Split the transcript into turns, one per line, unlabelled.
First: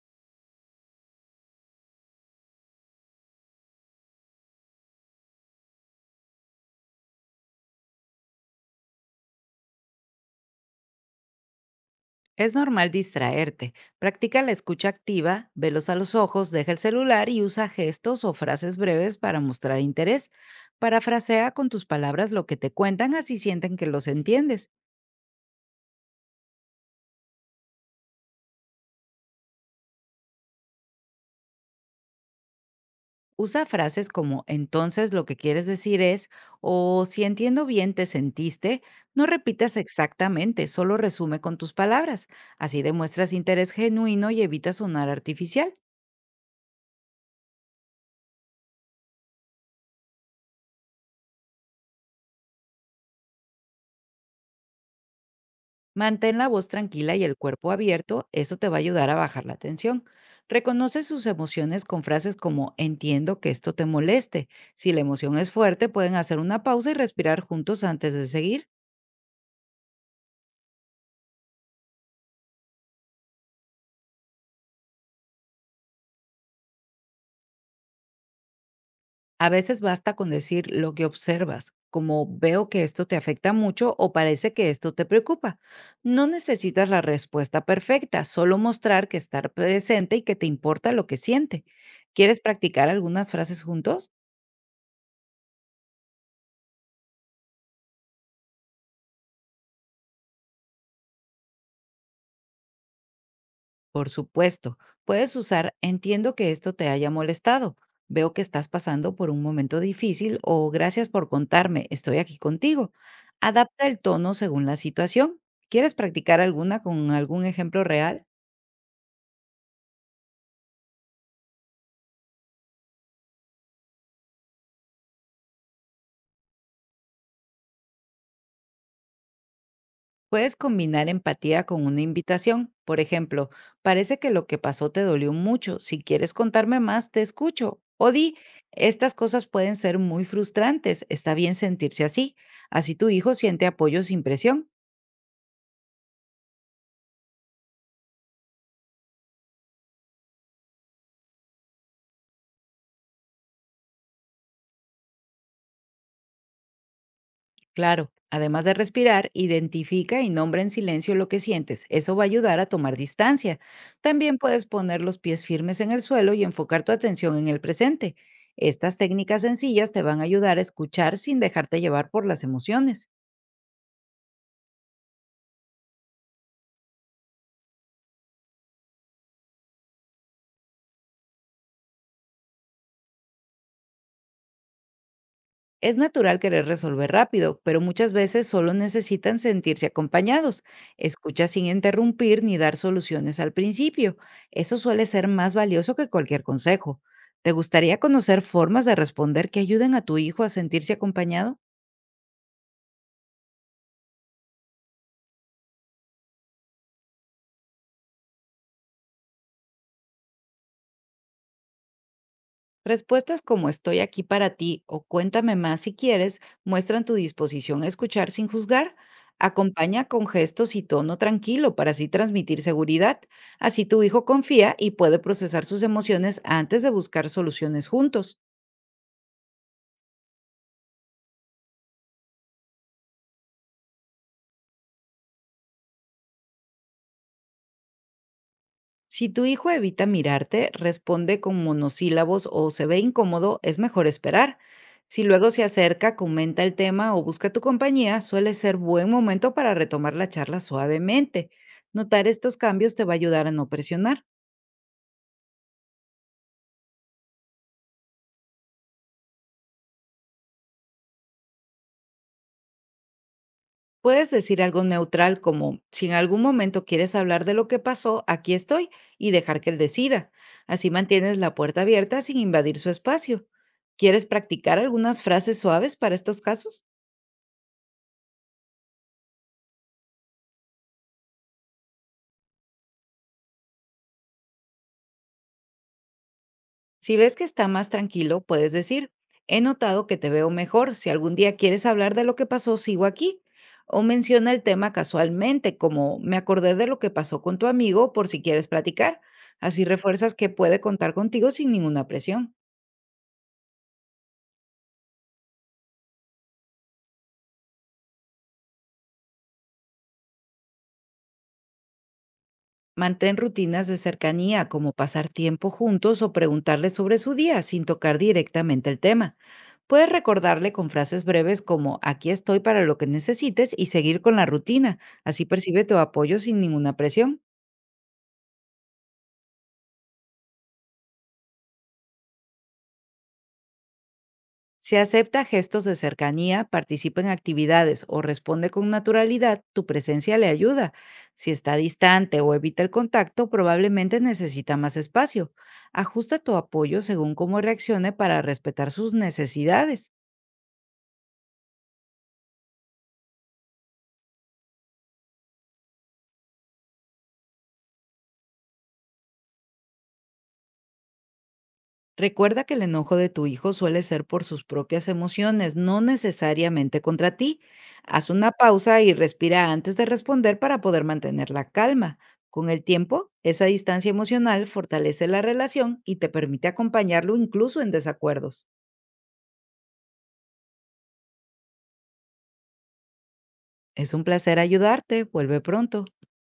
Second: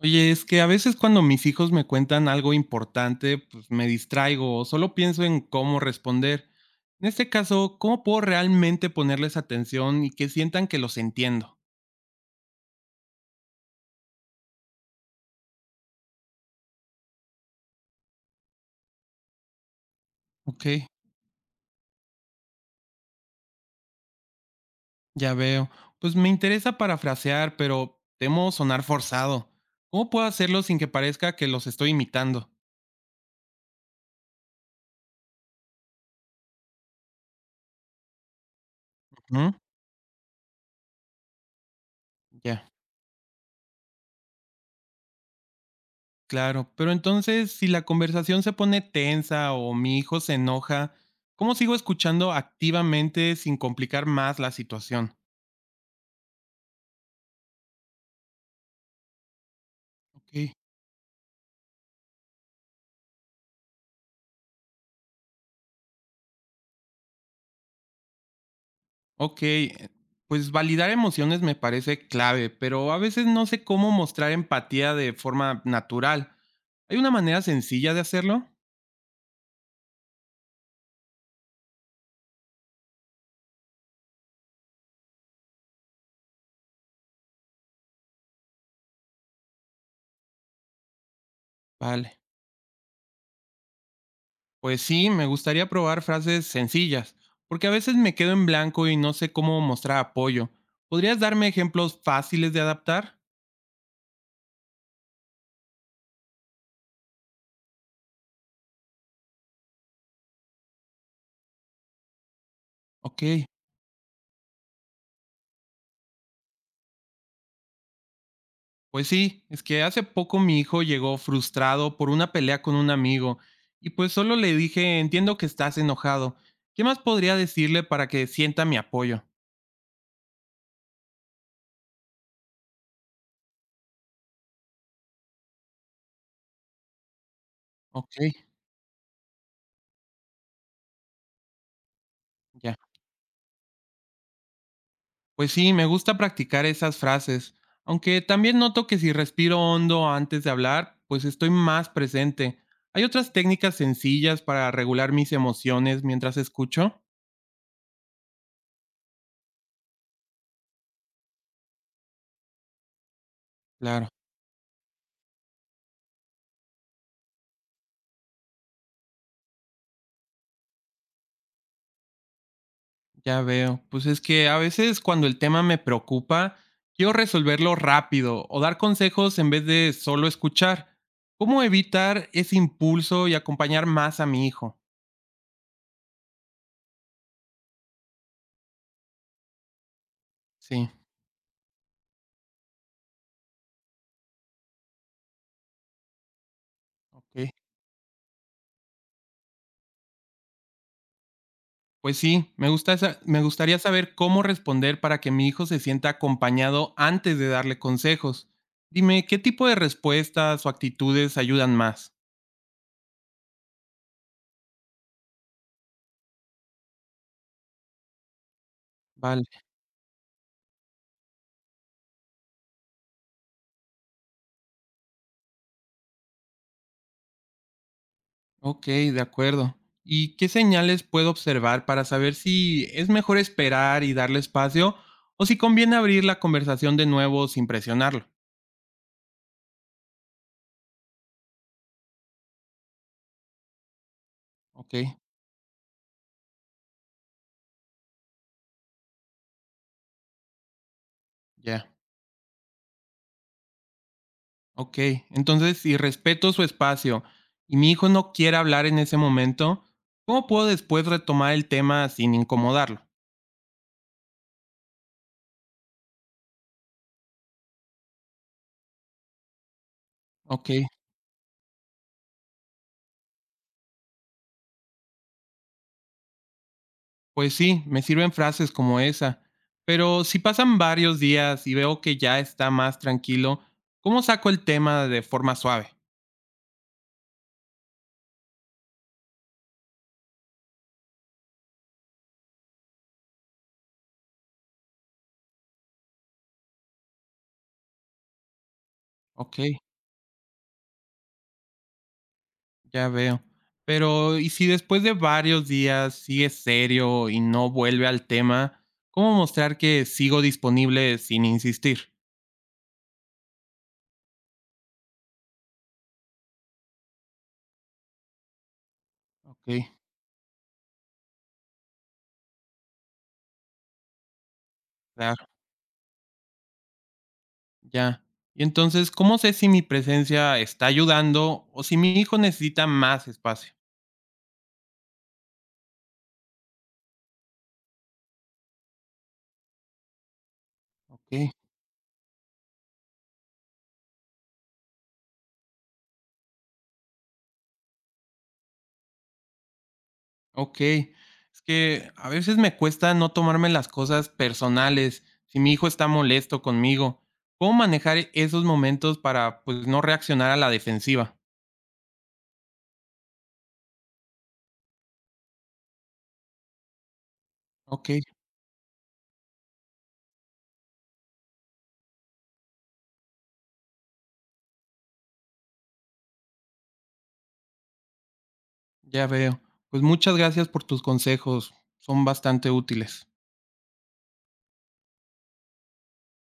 Oye, es que a veces cuando mis hijos me cuentan algo importante, pues me distraigo o solo pienso en cómo responder. En este caso, ¿cómo puedo realmente ponerles atención y que sientan que los entiendo?
Es normal distraerte. Practica la escucha activa, velos a los ojos, deja el celular y usa gestos o frases breves para mostrar interés.
Ok,
Parafrasea con tus palabras lo que te cuentan, así sienten que los entiendes.
ya veo. Pues me interesa parafrasear, pero temo sonar forzado. ¿Cómo puedo hacerlo sin que parezca que los estoy imitando?
Usa frases como entonces lo que quieres decir es o si entiendo bien te sentiste. No
Ujú.
repitas exactamente, solo resume con tus palabras.
Ya.
Así demuestras interés genuino y evitas sonar artificial.
Claro, pero entonces, si la conversación se pone tensa o mi hijo se enoja, ¿cómo sigo escuchando activamente sin complicar más la situación?
Mantén la voz tranquila y el cuerpo abierto, eso te va a ayudar a bajar la tensión.
Ok.
Reconoce sus emociones con frases como entiendo que esto te moleste. Si la emoción es fuerte, pueden hacer una pausa y respirar juntos antes de seguir.
Ok, pues validar emociones me parece clave, pero a veces no sé cómo mostrar empatía de forma natural. ¿Hay una manera sencilla de hacerlo?
A veces basta con decir lo que observas, como veo que esto te afecta mucho o parece que esto te preocupa. No necesitas la respuesta perfecta, solo mostrar que estar presente y que te importa lo que siente.
Vale.
¿Quieres practicar algunas frases juntos?
Pues sí, me gustaría probar frases sencillas, porque a veces me quedo en blanco y no sé cómo mostrar apoyo. ¿Podrías darme ejemplos fáciles de adaptar?
Por supuesto, puedes usar entiendo que esto te haya molestado. Veo que estás pasando por un momento difícil o gracias por contarme, estoy aquí contigo.
Ok.
Adapta el tono según la situación. ¿Quieres practicar alguna con algún ejemplo real?
Pues sí, es que hace poco mi hijo llegó frustrado por una pelea con un amigo y pues solo le dije, entiendo que estás enojado. ¿Qué más podría decirle para que sienta mi apoyo?
Puedes combinar empatía con una invitación. Por ejemplo, parece que lo que pasó te dolió mucho. Si quieres contarme más, te escucho. O
Ok,
di, estas cosas pueden ser muy frustrantes. Está bien sentirse así.
ya.
Así tu hijo siente apoyo sin presión.
Pues sí, me gusta practicar esas frases, aunque también noto que si respiro hondo antes de hablar, pues estoy más presente. ¿Hay otras técnicas sencillas para regular mis emociones mientras escucho?
Claro, además de respirar, identifica y nombra en silencio lo que sientes. Eso va a ayudar a tomar distancia.
Claro.
También puedes poner los pies firmes en el suelo y enfocar tu atención en el presente. Estas técnicas sencillas te van a ayudar a escuchar sin dejarte llevar por las emociones.
Ya veo. Pues es que a veces cuando el tema me preocupa, quiero resolverlo rápido o dar consejos en vez de solo escuchar. ¿Cómo evitar ese impulso y acompañar más a mi hijo?
Es natural querer resolver rápido, pero muchas veces solo necesitan sentirse acompañados.
Sí,
Escucha sin interrumpir ni dar soluciones al principio. Eso suele ser más valioso que cualquier consejo.
ok.
¿Te gustaría conocer formas de responder que ayuden a tu hijo a sentirse acompañado?
Pues sí, me gustaría saber cómo responder para que mi hijo se sienta acompañado antes de darle consejos. Dime, ¿qué tipo de respuestas o actitudes ayudan más?
Respuestas como estoy aquí para ti o cuéntame más si quieres muestran tu disposición a escuchar sin juzgar.
Vale.
Acompaña con gestos y tono tranquilo para así transmitir seguridad. Así tu hijo confía y puede procesar sus emociones antes de buscar soluciones juntos.
Ok, de acuerdo. ¿Y qué señales puedo observar para saber si es mejor esperar y darle espacio o si conviene abrir la conversación de nuevo sin presionarlo?
Si tu hijo evita mirarte, responde con monosílabos o se ve incómodo, es mejor esperar.
Ok,
Si luego se acerca, comenta el tema o busca tu compañía, suele ser buen momento para retomar la charla suavemente.
ya,
Notar estos cambios te va a ayudar a no presionar.
ok. Entonces, si respeto su espacio y mi hijo no quiere hablar en ese momento, ¿cómo puedo después retomar el tema sin incomodarlo?
Puedes decir algo neutral como, si en algún momento quieres hablar de lo que pasó, aquí estoy, y dejar que él decida.
Ok,
Así mantienes la puerta abierta sin invadir su espacio. ¿Quieres practicar algunas frases suaves para estos casos?
pues sí, me sirven frases como esa. Pero si pasan varios días y veo que ya está más tranquilo, ¿cómo saco el tema de forma suave?
Si ves que está más tranquilo, puedes decir, he notado que te veo mejor, si algún día quieres hablar de lo que pasó, sigo aquí. O menciona el tema casualmente, como me acordé de lo que pasó con tu amigo por si quieres platicar.
Ok.
Así refuerzas que puede contar contigo sin ninguna presión.
Ya veo. Pero, ¿y si después de varios días sigue serio y no vuelve al tema? ¿Cómo mostrar que sigo disponible sin insistir?
Mantén rutinas de cercanía, como pasar tiempo juntos o preguntarle sobre su día sin tocar directamente el tema.
Ok,
Puedes recordarle con frases breves como aquí estoy para lo que necesites y seguir con la rutina.
claro,
Así percibe tu apoyo sin ninguna presión.
ya. Y entonces, ¿cómo sé si mi presencia está ayudando o si mi hijo necesita más espacio?
Si acepta gestos de cercanía, participa en actividades o responde con naturalidad, tu presencia le ayuda. Si
Ok,
está distante o evita el contacto, probablemente necesita más espacio. Ajusta tu apoyo según cómo reaccione para respetar sus necesidades.
ok. Es que a veces me cuesta no tomarme las cosas personales. Si mi hijo está molesto conmigo, ¿cómo manejar esos momentos para pues no reaccionar a la defensiva?
Recuerda que el enojo de tu hijo suele ser por sus propias emociones, no necesariamente contra ti.
Ok.
Haz una pausa y respira antes de responder para poder mantener la calma. Con el tiempo, esa distancia emocional fortalece la relación y te permite acompañarlo incluso en desacuerdos.
Ya veo. Pues muchas gracias por tus consejos. Son bastante útiles.
Es un placer ayudarte. Vuelve pronto.